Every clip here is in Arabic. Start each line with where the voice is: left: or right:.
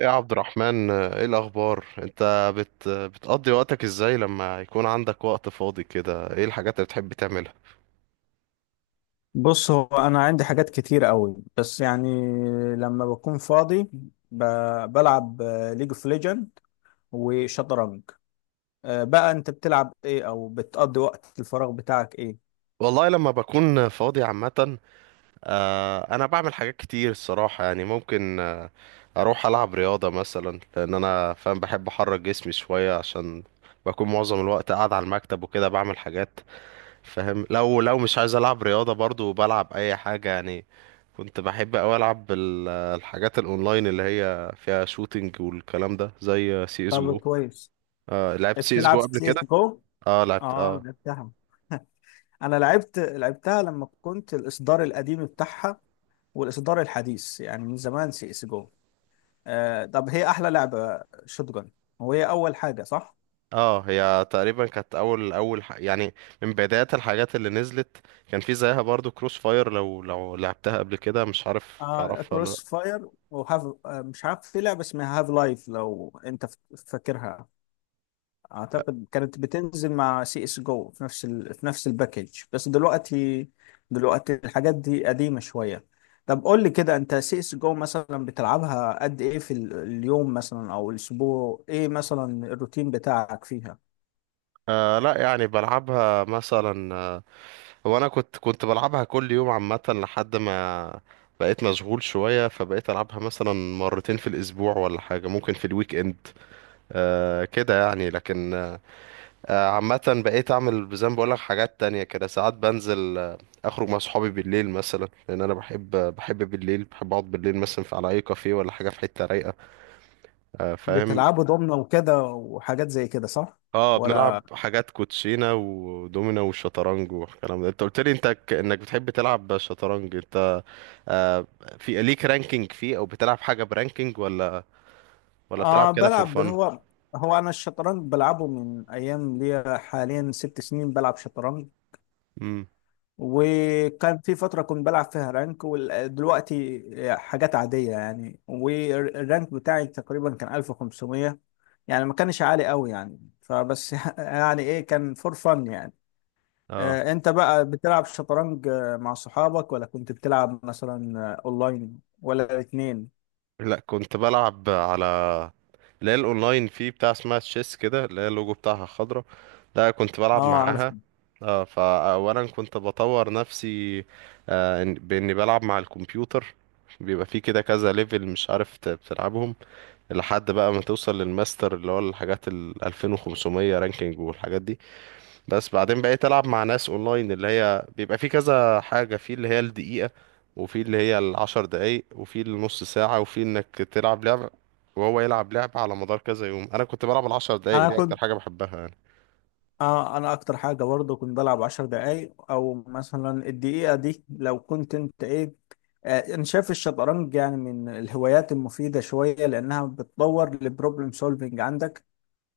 right: يا عبد الرحمن، ايه الاخبار؟ انت بتقضي وقتك ازاي لما يكون عندك وقت فاضي كده؟ ايه الحاجات اللي بتحب تعملها؟
left: بص هو انا عندي حاجات كتير قوي بس يعني لما بكون فاضي ب... بلعب ليج اوف ليجند وشطرنج. بقى انت بتلعب ايه او بتقضي وقت الفراغ بتاعك ايه؟
right: والله لما بكون فاضي عامة، انا بعمل حاجات كتير الصراحة. يعني ممكن اروح العب رياضة مثلا، لان انا فاهم بحب احرك جسمي شوية، عشان بكون معظم الوقت قاعد على المكتب وكده بعمل حاجات. فاهم، لو مش عايز العب رياضه برضو بلعب اي حاجه. يعني كنت بحب اوي العب الحاجات الاونلاين اللي هي فيها شوتينج والكلام ده، زي سي اس
left: طب
right: جو.
left: كويس.
right: آه لعبت سي اس
left: بتلعب
right: جو قبل
left: سي اس
right: كده،
left: جو؟
right: اه لعبت
left: اه
right: اه.
left: لعبتها. انا لعبت لعبتها لما كنت الاصدار القديم بتاعها والاصدار الحديث، يعني من زمان سي اس جو. طب هي احلى لعبة شوتجن وهي اول حاجة، صح؟
right: اه هي تقريبا كانت اول يعني من بدايات الحاجات اللي نزلت. كان في زيها برضو كروس فاير، لو لعبتها قبل كده. مش عارف
left: آه،
right: تعرفها ولا لا.
left: كروس فاير. وهاف، آه مش عارف، في لعبة اسمها هاف لايف لو انت فاكرها. اعتقد كانت بتنزل مع سي اس جو في في نفس الباكج، بس دلوقتي دلوقتي الحاجات دي قديمة شوية. طب قول لي كده، انت سي اس جو مثلا بتلعبها قد ايه في اليوم مثلا او الاسبوع، ايه مثلا الروتين بتاعك فيها؟
right: آه لا، يعني بلعبها مثلا. هو انا كنت بلعبها كل يوم عامه لحد ما بقيت مشغول شويه، فبقيت العبها مثلا مرتين في الاسبوع ولا حاجه، ممكن في الويك اند. آه كده يعني، لكن عامه بقيت اعمل زي ما بقول لك حاجات تانية كده. ساعات بنزل، اخرج مع صحابي بالليل مثلا، لان انا بحب بالليل، بحب اقعد بالليل مثلا في على اي كافيه ولا حاجه في حته رايقه. آه فاهم.
left: بتلعبه ضمنه وكده وحاجات زي كده، صح؟
right: اه بنلعب
left: ولا.
right: حاجات كوتشينه ودومينو والشطرنج والكلام ده. انت قلت لي انت انك بتحب تلعب شطرنج، انت. آه في ليك رانكينج فيه، او بتلعب حاجه برانكينج ولا بتلعب
left: آه
right: كده فور
left: بلعب.
right: فن؟
left: هو أنا الشطرنج بلعبه من أيام ليا، حاليا ست سنين بلعب شطرنج.
right: امم.
left: وكان في فترة كنت بلعب فيها رانك، ودلوقتي حاجات عادية يعني، والرانك بتاعي تقريبا كان 1500، يعني ما كانش عالي قوي يعني فبس. يعني إيه، كان فور فن يعني.
right: اه
left: آه، أنت بقى بتلعب شطرنج مع صحابك، ولا كنت بتلعب مثلا أونلاين، ولا الاتنين؟
right: لا، كنت بلعب على اللي هي الاونلاين فيه، بتاع اسمها تشيس كده، اللي هي اللوجو بتاعها خضرا، ده كنت بلعب
left: اه عارف.
right: معاها. اه فاولا كنت بطور نفسي، باني بلعب مع الكمبيوتر. بيبقى فيه كده كذا ليفل، مش عارف بتلعبهم لحد بقى ما توصل للماستر اللي هو الحاجات ال 2500 رانكينج والحاجات دي. بس بعدين بقيت العب مع ناس اونلاين، اللي هي بيبقى في كذا حاجه، في اللي هي الدقيقه، وفي اللي هي العشر دقايق، وفي النص ساعه، وفي انك تلعب لعبه وهو يلعب لعبه على مدار كذا يوم. انا كنت بلعب العشر دقايق
left: انا
right: دي اكتر
left: كنت
right: حاجه بحبها يعني.
left: اه انا اكتر حاجه برضه كنت بلعب عشر دقايق، او مثلا الدقيقه دي، لو كنت انت ايه. آه انا شايف الشطرنج يعني من الهوايات المفيده شويه، لانها بتطور البروبلم سولفنج عندك.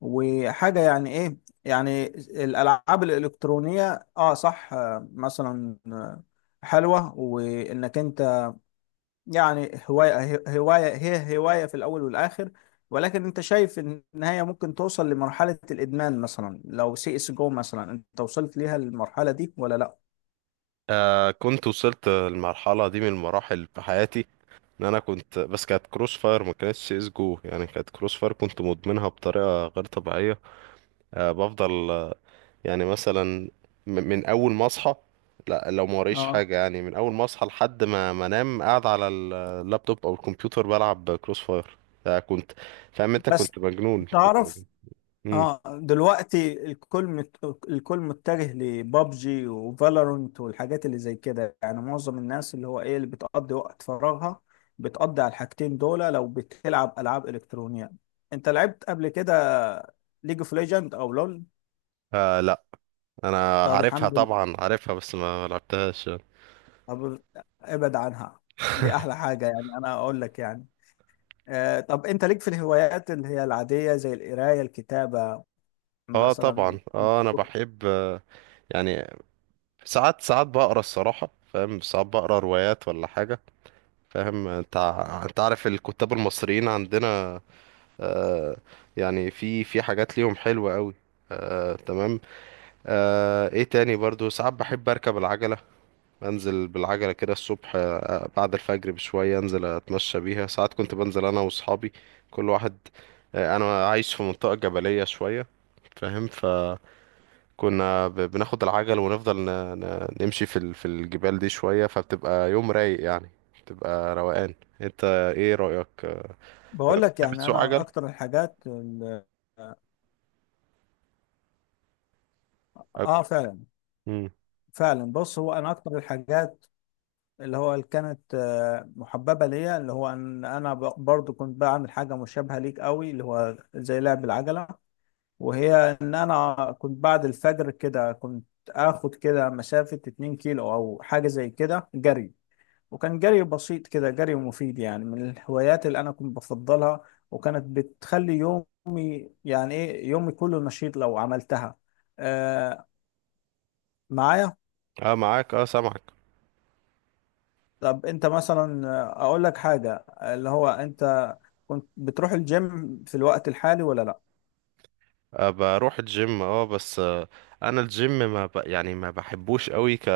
left: وحاجه يعني ايه، يعني الالعاب الالكترونيه اه صح. آه مثلا آه، حلوه وانك انت، يعني هواية هي هواية في الأول والآخر. ولكن أنت شايف إن النهاية ممكن توصل لمرحلة الإدمان، مثلا لو سي اس جو مثلا أنت وصلت ليها المرحلة دي ولا لأ؟
right: آه كنت وصلت المرحله دي من المراحل في حياتي، ان انا كنت، بس كانت كروس فاير ما كانتش سي اس جو. يعني كانت كروس فاير، كنت مدمنها بطريقه غير طبيعيه. آه بفضل، يعني مثلا من اول ما اصحى، لا لو ما وريش
left: اه
right: حاجه، يعني من اول ما اصحى لحد ما انام قاعد على اللابتوب او الكمبيوتر بلعب كروس فاير. ده كنت، فاهم انت،
left: بس
right: كنت مجنون. كنت
left: تعرف.
right: مجنون. امم.
left: اه دلوقتي الكل متجه لبابجي وفالورنت والحاجات اللي زي كده، يعني معظم الناس، اللي هو ايه، اللي بتقضي وقت فراغها بتقضي على الحاجتين دول لو بتلعب العاب الكترونيه. انت لعبت قبل كده ليج اوف ليجند او لول؟
right: آه لا، انا
left: طب
right: عارفها
left: الحمد.
right: طبعا عارفها، بس ما لعبتهاش يعني.
left: طب ابعد عنها، دي احلى حاجة يعني، انا اقول لك يعني. آه طب انت ليك في الهوايات اللي هي العادية زي القراية الكتابة
right: اه
left: مثلا؟
right: طبعا، اه انا بحب، يعني ساعات بقرا الصراحه، فاهم، ساعات بقرا روايات ولا حاجه. فاهم، انت انت عارف الكتاب المصريين عندنا. آه، يعني في حاجات ليهم حلوة قوي. آه تمام. آه ايه تاني؟ برضو ساعات بحب اركب العجلة. انزل بالعجلة كده الصبح آه بعد الفجر بشوية، انزل اتمشى بيها. ساعات كنت بنزل انا واصحابي، كل واحد، آه انا عايش في منطقة جبلية شوية، فاهم، فكنا بناخد العجل ونفضل نمشي في في الجبال دي شوية، فبتبقى يوم رايق يعني، بتبقى روقان. انت، ايه رأيك؟
left: بقول لك
right: تحب
left: يعني
right: تسوق
left: انا
right: عجل؟
left: اكتر اه.
right: أب-
left: فعلا.
right: مم.
left: فعلا بص، هو انا اكتر الحاجات اللي هو اللي كانت محببة ليا، اللي هو ان انا برضو كنت بعمل حاجة مشابهة ليك قوي، اللي هو زي لعب العجلة. وهي ان انا كنت بعد الفجر كده كنت اخد كده مسافة 2 كيلو او حاجة زي كده جري. وكان جري بسيط كده، جري مفيد، يعني من الهوايات اللي انا كنت بفضلها. وكانت بتخلي يومي، يعني ايه، يومي كله نشيط لو عملتها. آه معايا.
right: اه معاك اه سامعك.
left: طب انت مثلا اقول لك حاجة، اللي هو انت كنت بتروح الجيم في الوقت الحالي ولا لا؟
right: آه بروح الجيم اه، بس آه انا الجيم ما ب... يعني ما بحبوش قوي،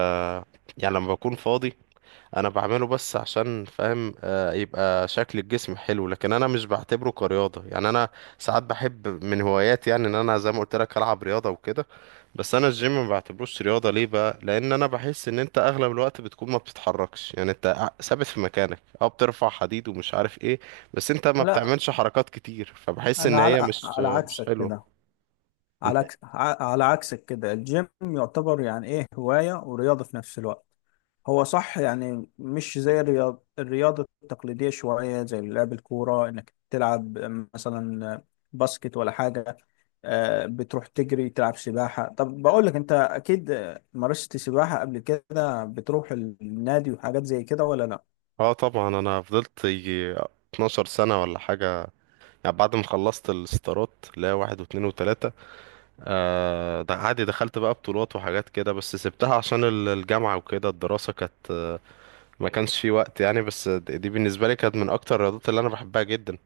right: يعني لما بكون فاضي انا بعمله، بس عشان فاهم يبقى شكل الجسم حلو، لكن انا مش بعتبره كرياضة. يعني انا ساعات بحب من هواياتي، يعني ان انا زي ما قلت لك العب رياضة وكده. بس انا الجيم ما بعتبروش رياضة. ليه بقى؟ لان انا بحس ان انت اغلب الوقت بتكون ما بتتحركش، يعني انت ثابت في مكانك، او بترفع حديد ومش عارف ايه. بس انت ما
left: لا
right: بتعملش حركات كتير، فبحس ان
left: انا
right: هي
left: على
right: مش مش
left: عكسك
right: حلوة.
left: كده، على
right: انت.
left: على عكسك كده، الجيم يعتبر يعني ايه هواية ورياضة في نفس الوقت. هو صح يعني، مش زي الرياضة التقليدية شوية، زي لعب الكورة، انك تلعب مثلا باسكت ولا حاجة. بتروح تجري، تلعب سباحة. طب بقول لك، انت اكيد مارست سباحة قبل كده، بتروح النادي وحاجات زي كده ولا لا؟
right: اه طبعا، انا فضلت يجي 12 سنة ولا حاجة، يعني بعد ما خلصت الستارات، لا واحد واتنين وتلاتة. آه ده عادي، دخلت بقى بطولات وحاجات كده، بس سبتها عشان الجامعة وكده، الدراسة كانت ما كانش في وقت يعني. بس دي بالنسبة لي كانت من أكتر الرياضات اللي أنا بحبها جدا.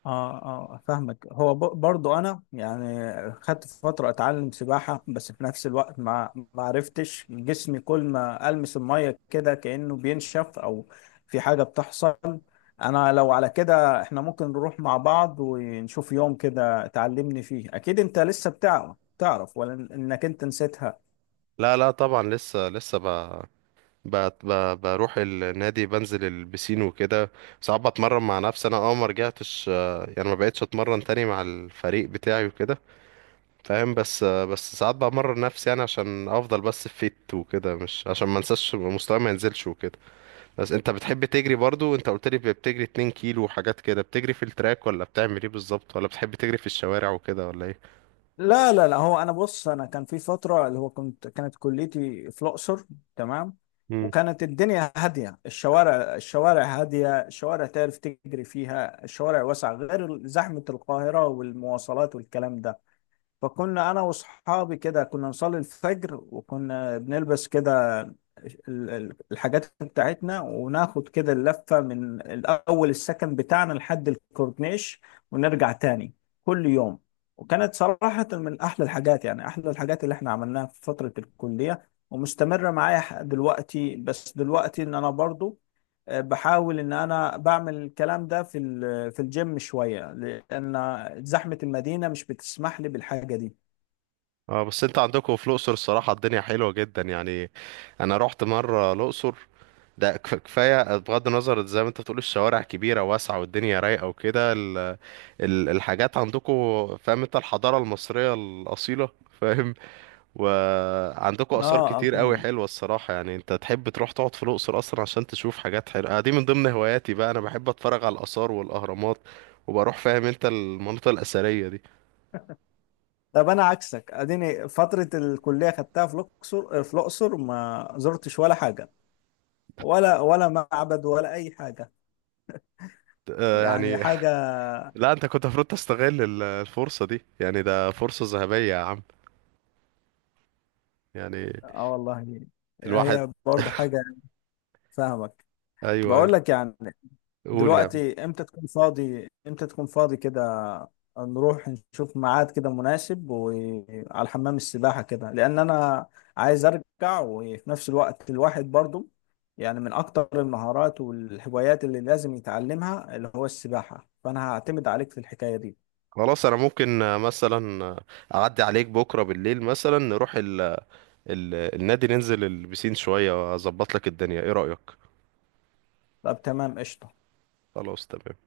left: اه اه فاهمك. هو برضو انا يعني خدت فتره اتعلم سباحه، بس في نفس الوقت ما عرفتش جسمي، كل ما المس الميه كده كانه بينشف او في حاجه بتحصل. انا لو على كده احنا ممكن نروح مع بعض ونشوف يوم كده تعلمني فيه، اكيد انت لسه بتعرف تعرف، ولا انك انت نسيتها؟
right: لا لا طبعا، لسه ب... بروح النادي، بنزل البسين وكده. ساعات بتمرن مع نفسي أنا، اه ما رجعتش، يعني ما بقتش أتمرن تاني مع الفريق بتاعي وكده، فاهم. بس ساعات بمرن نفسي يعني عشان أفضل بس فيت وكده، مش عشان ما انساش، مستواي ما ينزلش وكده. بس انت بتحب تجري برضو؟ انت قلت لي بتجري 2 كيلو وحاجات كده. بتجري في التراك، ولا بتعمل ايه بالظبط؟ ولا بتحب تجري في الشوارع وكده ولا ايه؟
left: لا لا لا، هو انا بص، انا كان في فتره اللي هو كنت كانت كليتي في الاقصر. تمام.
right: مم.
left: وكانت الدنيا هاديه، الشوارع الشوارع هاديه، الشوارع تعرف تجري فيها، الشوارع واسعه، غير زحمه القاهره والمواصلات والكلام ده. فكنا انا واصحابي كده كنا نصلي الفجر، وكنا بنلبس كده الحاجات بتاعتنا، وناخد كده اللفة من الاول السكن بتاعنا لحد الكورنيش ونرجع تاني، كل يوم. وكانت صراحة من احلى الحاجات، يعني احلى الحاجات اللي احنا عملناها في فترة الكلية، ومستمرة معايا دلوقتي. بس دلوقتي ان انا برضو بحاول ان انا بعمل الكلام ده في في الجيم شوية، لأن زحمة المدينة مش بتسمح لي بالحاجة دي.
right: اه، بس انت عندكم في الاقصر الصراحه الدنيا حلوه جدا يعني. انا رحت مره الاقصر، ده كفايه. بغض النظر، زي ما انت بتقول، الشوارع كبيره واسعه والدنيا رايقه وكده الحاجات عندكم، فاهم انت، الحضاره المصريه الاصيله، فاهم. وعندكم
left: اه
right: آثار
left: اه
right: كتير قوي
left: فاهم.
right: حلوة الصراحة يعني. انت تحب تروح تقعد في الأقصر أصلا عشان تشوف حاجات حلوة. دي من ضمن هواياتي بقى، أنا بحب أتفرج على الآثار والأهرامات وبروح، فاهم انت، المناطق الأثرية دي.
left: طب أنا عكسك، أديني فترة الكلية خدتها في الأقصر، في الأقصر ما زرتش ولا حاجة، ولا ولا معبد ولا أي حاجة،
right: آه،
left: يعني
right: يعني
left: حاجة.
right: لا انت كنت المفروض تستغل الفرصة دي، يعني ده فرصة ذهبية يا عم. يعني
left: آه والله،
right: الواحد.
left: هي برضه حاجة. فاهمك.
right: ايوه ايوه.
left: بقول لك يعني،
right: قول يا عم.
left: دلوقتي امتى تكون فاضي، امتى تكون فاضي كده نروح نشوف ميعاد كده مناسب وعلى حمام السباحة كده، لأن أنا عايز أرجع. وفي نفس الوقت الواحد برضو يعني من أكتر المهارات والهوايات اللي لازم يتعلمها اللي هو السباحة، فأنا هعتمد عليك في الحكاية دي.
right: خلاص انا ممكن مثلا اعدي عليك بكرة بالليل مثلا، نروح النادي، ننزل البسين شوية واظبط لك الدنيا. ايه رأيك؟
left: طب تمام، قشطة.
right: خلاص تمام.